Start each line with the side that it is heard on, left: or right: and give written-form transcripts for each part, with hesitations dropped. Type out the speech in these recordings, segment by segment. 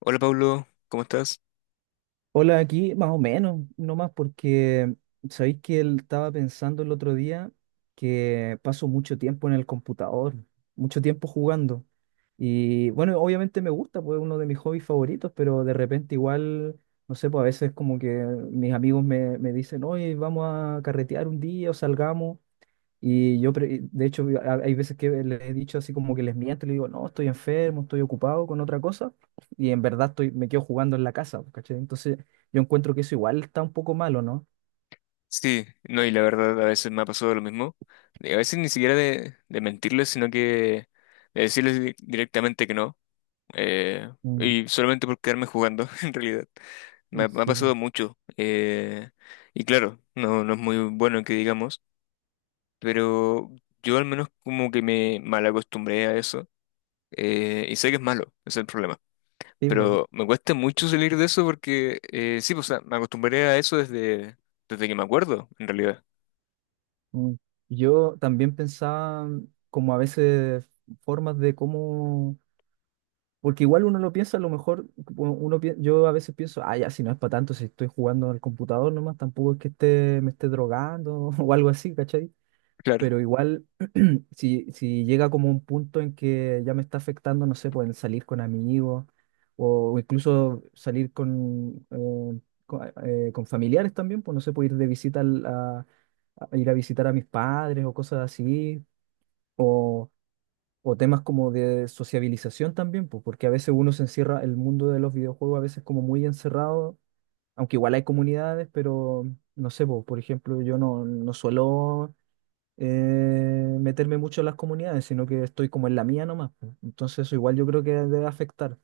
left: Hola Pablo, ¿cómo estás?
right: Hola, aquí más o menos, no más porque sabéis que él estaba pensando el otro día que paso mucho tiempo en el computador, mucho tiempo jugando. Y bueno, obviamente me gusta, pues es uno de mis hobbies favoritos, pero de repente igual, no sé, pues a veces como que mis amigos me dicen, oye, vamos a carretear un día o salgamos. Y yo, de hecho, hay veces que les he dicho así como que les miento, le digo, no, estoy enfermo, estoy ocupado con otra cosa, y en verdad estoy, me quedo jugando en la casa, pues, ¿cachai? Entonces, yo encuentro que eso igual está un poco malo, ¿no?
left: Sí, no, y la verdad a veces me ha pasado lo mismo. Y a veces ni siquiera de mentirles, sino que de decirles directamente que no. eh,
right: Mm.
left: y solamente por quedarme jugando, en realidad. Me ha
right: Sí, bo.
left: pasado mucho. Y claro, no, no es muy bueno que digamos, pero yo al menos como que me mal acostumbré a eso. Y sé que es malo, ese es el problema.
right: Sí, bo.
left: Pero me cuesta mucho salir de eso porque sí, pues, o sea, me acostumbré a eso desde, desde que me acuerdo, en realidad.
right: Mm. Yo también pensaba como a veces formas de cómo, porque igual uno lo piensa, a lo mejor yo a veces pienso, ah, ya, si no es para tanto, si estoy jugando al computador nomás, tampoco es que me esté drogando o algo así, ¿cachai?
left: Claro,
right: Pero igual si llega como un punto en que ya me está afectando, no sé, pueden salir con amigos o incluso salir con familiares también, pues no sé, puedo ir de visita a ir a visitar a mis padres o cosas así, o, o temas como de sociabilización también, pues porque a veces uno se encierra, el mundo de los videojuegos a veces como muy encerrado, aunque igual hay comunidades, pero no sé, pues, por ejemplo, yo no suelo meterme mucho en las comunidades, sino que estoy como en la mía nomás, pues. Entonces eso igual yo creo que debe afectar.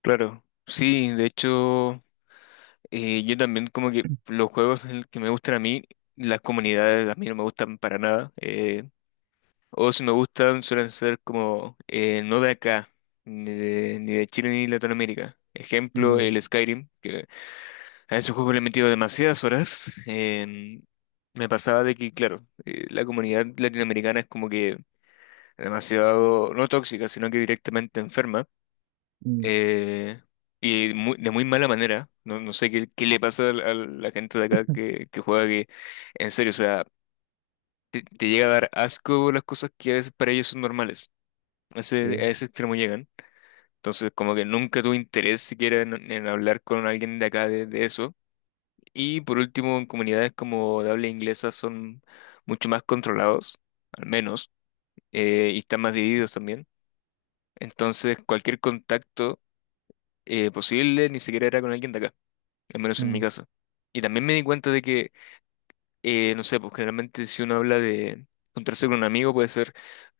left: claro. Sí, de hecho, yo también como que los juegos el que me gustan a mí, las comunidades a mí no me gustan para nada. O si me gustan suelen ser como no de acá, ni de Chile ni Latinoamérica. Ejemplo,
right: Mm.
left: el Skyrim, que a ese juego le he metido demasiadas horas. Me pasaba de que, claro, la comunidad latinoamericana es como que demasiado, no tóxica, sino que directamente enferma.
right: Mm.
left: eh, y de muy mala manera. No, no sé qué, qué le pasa a la gente de acá que juega que, en serio, o sea, te llega a dar asco las cosas que a veces para ellos son normales. A
right: Sí.
left: ese extremo llegan. Entonces, como que nunca tuve interés siquiera en hablar con alguien de acá de eso. Y por último, en comunidades como de habla inglesa son mucho más controlados, al menos, y están más divididos también. Entonces, cualquier contacto posible ni siquiera era con alguien de acá, al menos en mi
right: Mm.
left: caso. Y también me di cuenta de que, no sé, pues generalmente si uno habla de juntarse con un amigo puede ser,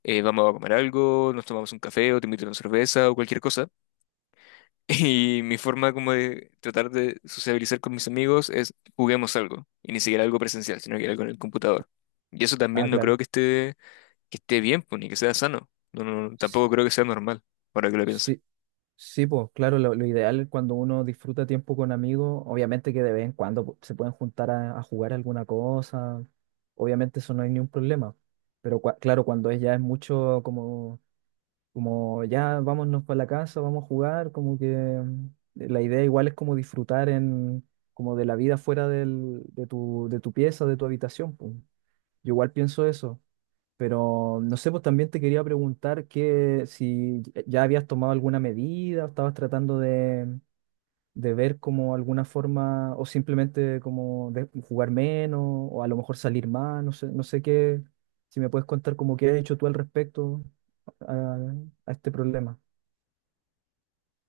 left: vamos a comer algo, nos tomamos un café o te invito a una cerveza o cualquier cosa. Y mi forma como de tratar de sociabilizar con mis amigos es juguemos algo. Y ni siquiera algo presencial, sino que algo en el computador. Y eso
right: Ah,
left: también no creo
right: claro.
left: que esté bien, pues, ni que sea sano. No, no, no,
right: S-
left: tampoco creo que sea normal, ahora que lo pienso.
right: Sí, sí, pues claro, lo ideal es cuando uno disfruta tiempo con amigos, obviamente que de vez en cuando se pueden juntar a jugar alguna cosa, obviamente eso no hay ningún problema, pero claro, cuando es ya es mucho como como ya vámonos para la casa, vamos a jugar, como que la idea igual es como disfrutar en, como de la vida fuera del- de tu pieza, de tu habitación, pues. Yo igual pienso eso, pero no sé, pues también te quería preguntar que si ya habías tomado alguna medida o estabas tratando de ver como alguna forma o simplemente como de jugar menos o a lo mejor salir más, no sé, no sé qué, si me puedes contar como qué has hecho tú al respecto a a este problema.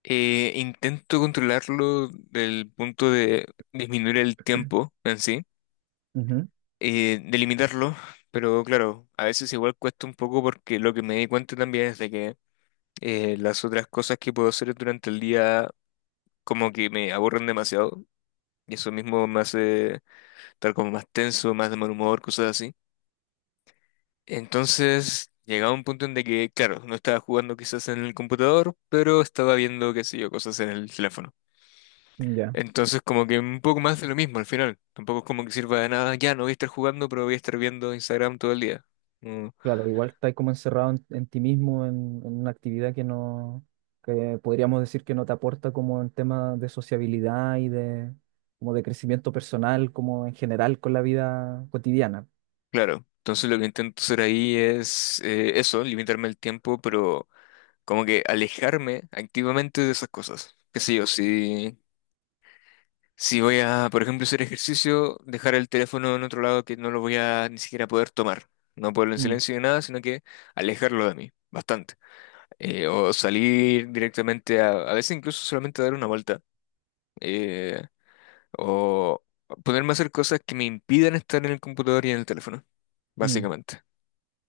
left: Intento controlarlo del punto de disminuir el tiempo en sí,
right: Ujú.
left: de limitarlo, pero claro, a veces igual cuesta un poco porque lo que me di cuenta también es de que las otras cosas que puedo hacer durante el día como que me aburren demasiado. Y eso mismo me hace estar como más tenso, más de mal humor, cosas así. Entonces, llegaba un punto en de que, claro, no estaba jugando quizás en el computador, pero estaba viendo, qué sé yo, cosas en el teléfono.
right: Ya,
left: Entonces, como que un poco más de lo mismo al final. Tampoco es como que sirva de nada, ya no voy a estar jugando, pero voy a estar viendo Instagram todo el día. Mm,
right: claro, igual estás como encerrado en ti mismo, en una actividad que no, que podríamos decir que no te aporta como en tema de sociabilidad y de, como de crecimiento personal, como en general con la vida cotidiana.
left: claro. Entonces, lo que intento hacer ahí es eso, limitarme el tiempo, pero como que alejarme activamente de esas cosas. Qué sé yo, si. Si voy a, por ejemplo, hacer ejercicio, dejar el teléfono en otro lado que no lo voy a ni siquiera poder tomar. No ponerlo en
right: Mm.
left: silencio ni nada, sino que alejarlo de mí, bastante. O salir directamente a veces incluso solamente dar una vuelta. eh, o ponerme a hacer cosas que me impidan estar en el computador y en el teléfono,
right: Mm.
left: básicamente.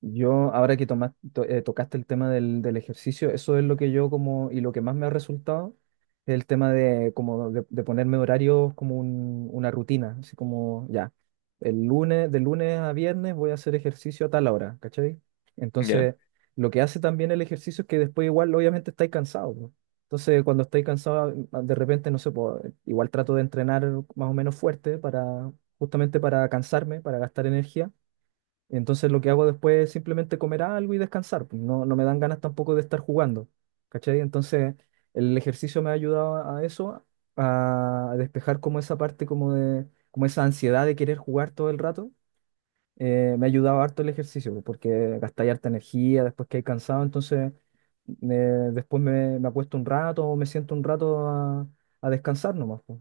right: Yo, ahora que tocaste el tema del ejercicio, eso es lo que yo como, y lo que más me ha resultado, es el tema de, como de ponerme horarios como una rutina, así como ya, el lunes, de lunes a viernes voy a hacer ejercicio a tal hora, ¿cachai?
left: ¿Ya?
right: Entonces, lo que hace también el ejercicio es que después igual, obviamente, estáis cansados, po. Entonces, cuando estáis cansados, ah, de repente, no sé, po, igual trato de entrenar más o menos fuerte para, justamente para cansarme, para gastar energía entonces lo que hago después es simplemente comer algo y descansar, pues. No, no me dan ganas tampoco de estar jugando. ¿Cachai? Entonces el ejercicio me ha ayudado a eso, a despejar como esa parte como de, como esa ansiedad de querer jugar todo el rato. Me ha ayudado harto el ejercicio, pues, porque gastáis harta energía después que hay cansado, entonces me- después me, me- acuesto un rato o me siento un rato a descansar nomás, pues.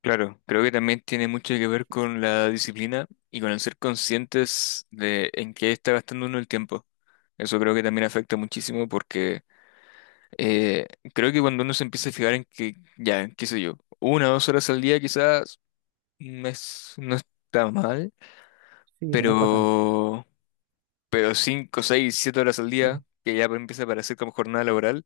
left: Claro, creo que también tiene mucho que ver con la disciplina y con el ser conscientes de en qué está gastando uno el tiempo. Eso creo que también afecta muchísimo porque Eh, creo que cuando uno se empieza a fijar en que, ya, qué sé yo, 1 o 2 horas al día quizás no está mal,
right: Sí, pues no es para tanto.
left: pero, pero 5, 6, 7 horas al día, que ya empieza a parecer como jornada laboral,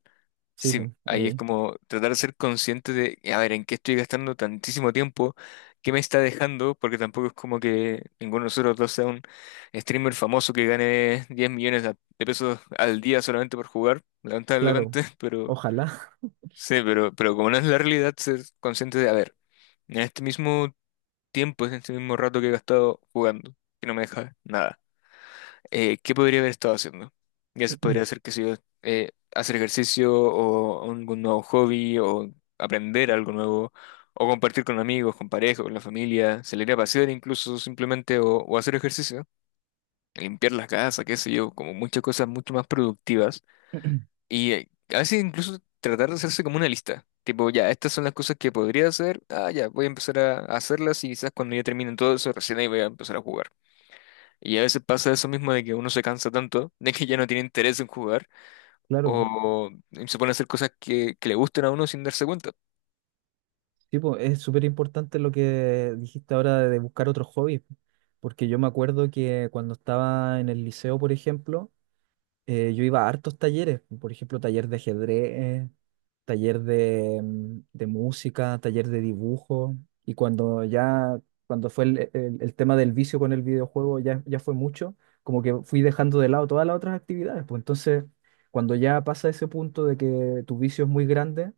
right: Sí,
left: sí,
right: pues
left: ahí es
right: ahí,
left: como tratar de ser consciente de, a ver, en qué estoy gastando tantísimo tiempo, qué me está dejando, porque tampoco es como que ninguno de nosotros dos sea un streamer famoso que gane 10 millones de pesos al día solamente por jugar,
right: claro.
left: lamentablemente, pero...
right: Ojalá.
left: Sí, pero como no es la realidad, ser consciente de, a ver, en este mismo tiempo, en este mismo rato que he gastado jugando, que no me deja nada, ¿qué podría haber estado haciendo? Ya se podría hacer, que sé yo, hacer ejercicio o algún nuevo hobby o aprender algo nuevo o compartir con amigos, con pareja, con la familia, salir a pasear incluso simplemente o hacer ejercicio, limpiar la casa, qué sé yo, como muchas cosas mucho más productivas y a veces incluso tratar de hacerse como una lista. Tipo, ya, estas son las cosas que podría hacer. Ah, ya, voy a empezar a hacerlas y quizás cuando ya terminen todo eso, recién ahí voy a empezar a jugar. Y a veces pasa eso mismo de que uno se cansa tanto, de que ya no tiene interés en jugar,
right: Claro.
left: o se pone a hacer cosas que le gusten a uno sin darse cuenta.
right: Sí, po, es súper importante lo que dijiste ahora de buscar otros hobbies, porque yo me acuerdo que cuando estaba en el liceo, por ejemplo, yo iba a hartos talleres, por ejemplo, taller de ajedrez, taller de música, taller de dibujo, y cuando ya, cuando fue el tema del vicio con el videojuego, ya, ya fue mucho, como que fui dejando de lado todas las otras actividades, pues entonces, cuando ya pasa ese punto de que tu vicio es muy grande,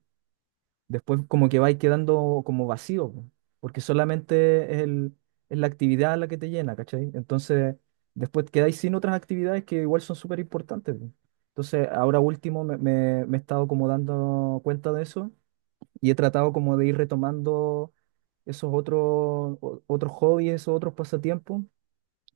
right: después como que vais quedando como vacío, po, porque solamente es la actividad la que te llena, ¿cachai? Entonces, después quedáis sin otras actividades que igual son súper importantes, po. Entonces, ahora último me he estado como dando cuenta de eso y he tratado como de ir retomando esos otros, otros hobbies, esos otros pasatiempos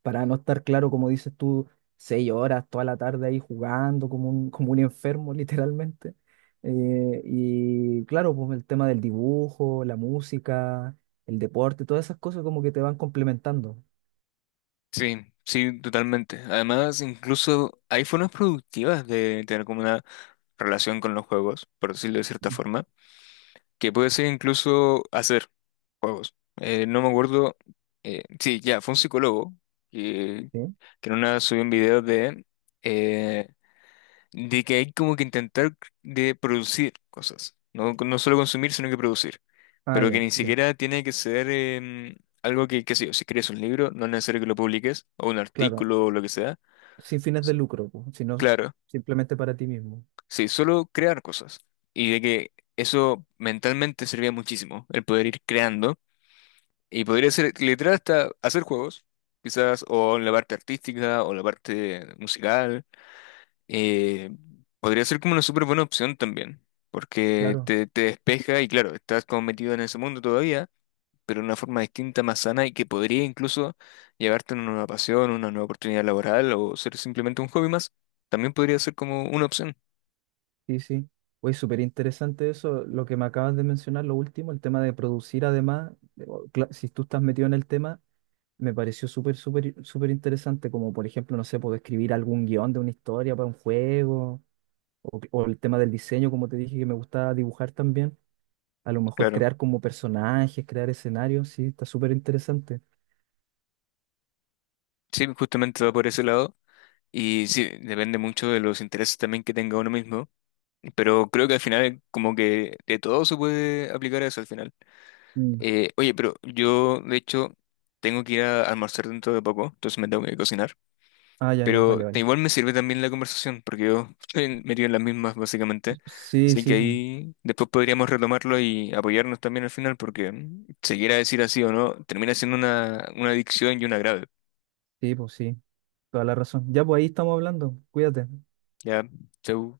right: para no estar claro, como dices tú, seis horas toda la tarde ahí jugando como un enfermo, literalmente. Y claro, pues el tema del dibujo, la música, el deporte, todas esas cosas como que te van complementando.
left: Sí, sí, totalmente. Además, incluso hay formas productivas de tener como una relación con los juegos, por decirlo de cierta forma, que puede ser incluso hacer juegos. No me acuerdo, sí, ya, fue un psicólogo que,
right: ¿Sí?
left: que en una subió un video eh, de que hay como que intentar de producir cosas, no, no solo consumir, sino que producir,
right: Ah,
left: pero que
right: ya,
left: ni
right: ya.
left: siquiera tiene que ser algo que, qué sé yo, si crees un libro, no es necesario que lo publiques, o un
right: Claro,
left: artículo o lo que sea,
right: sin fines de lucro, pues, sino
left: claro,
right: simplemente para ti mismo.
left: sí, solo crear cosas, y de que eso mentalmente servía muchísimo, el poder ir creando. Y podría ser literal hasta hacer juegos, quizás, o en la parte artística, o la parte musical. Eh, podría ser como una súper buena opción también, porque
right: Claro,
left: te despeja y claro, estás como metido en ese mundo todavía, pero de una forma distinta, más sana y que podría incluso llevarte a una nueva pasión, una nueva oportunidad laboral o ser simplemente un hobby más. También podría ser como una opción,
right: sí, sí. Pues súper interesante eso, lo que me acabas de mencionar, lo último, el tema de producir además, o, si tú estás metido en el tema me pareció súper, súper, súper interesante, como por ejemplo, no sé, puedo escribir algún guión de una historia para un juego, o el tema del diseño, como te dije, que me gusta dibujar también. A lo mejor
left: claro.
right: crear como personajes, crear escenarios, sí, está súper interesante.
left: Sí, justamente va por ese lado. Y sí, depende mucho de los intereses también que tenga uno mismo. Pero creo que al final, como que de todo se puede aplicar a eso al final.
right: Mm.
left: Oye, pero yo, de hecho, tengo que ir a almorzar dentro de poco, entonces me tengo que cocinar.
right: Ah, ya, ya,
left: Pero
right: vale, vale.
left: igual me sirve también la conversación, porque yo estoy metido en las mismas, básicamente.
right: Sí,
left: Así que
right: sí,
left: ahí después podríamos retomarlo y apoyarnos también al final, porque mm, se quiera decir así o no, termina siendo una adicción y una grave.
right: sí, pues sí, toda la razón. Ya, pues ahí estamos hablando, cuídate.
left: Ya, chau.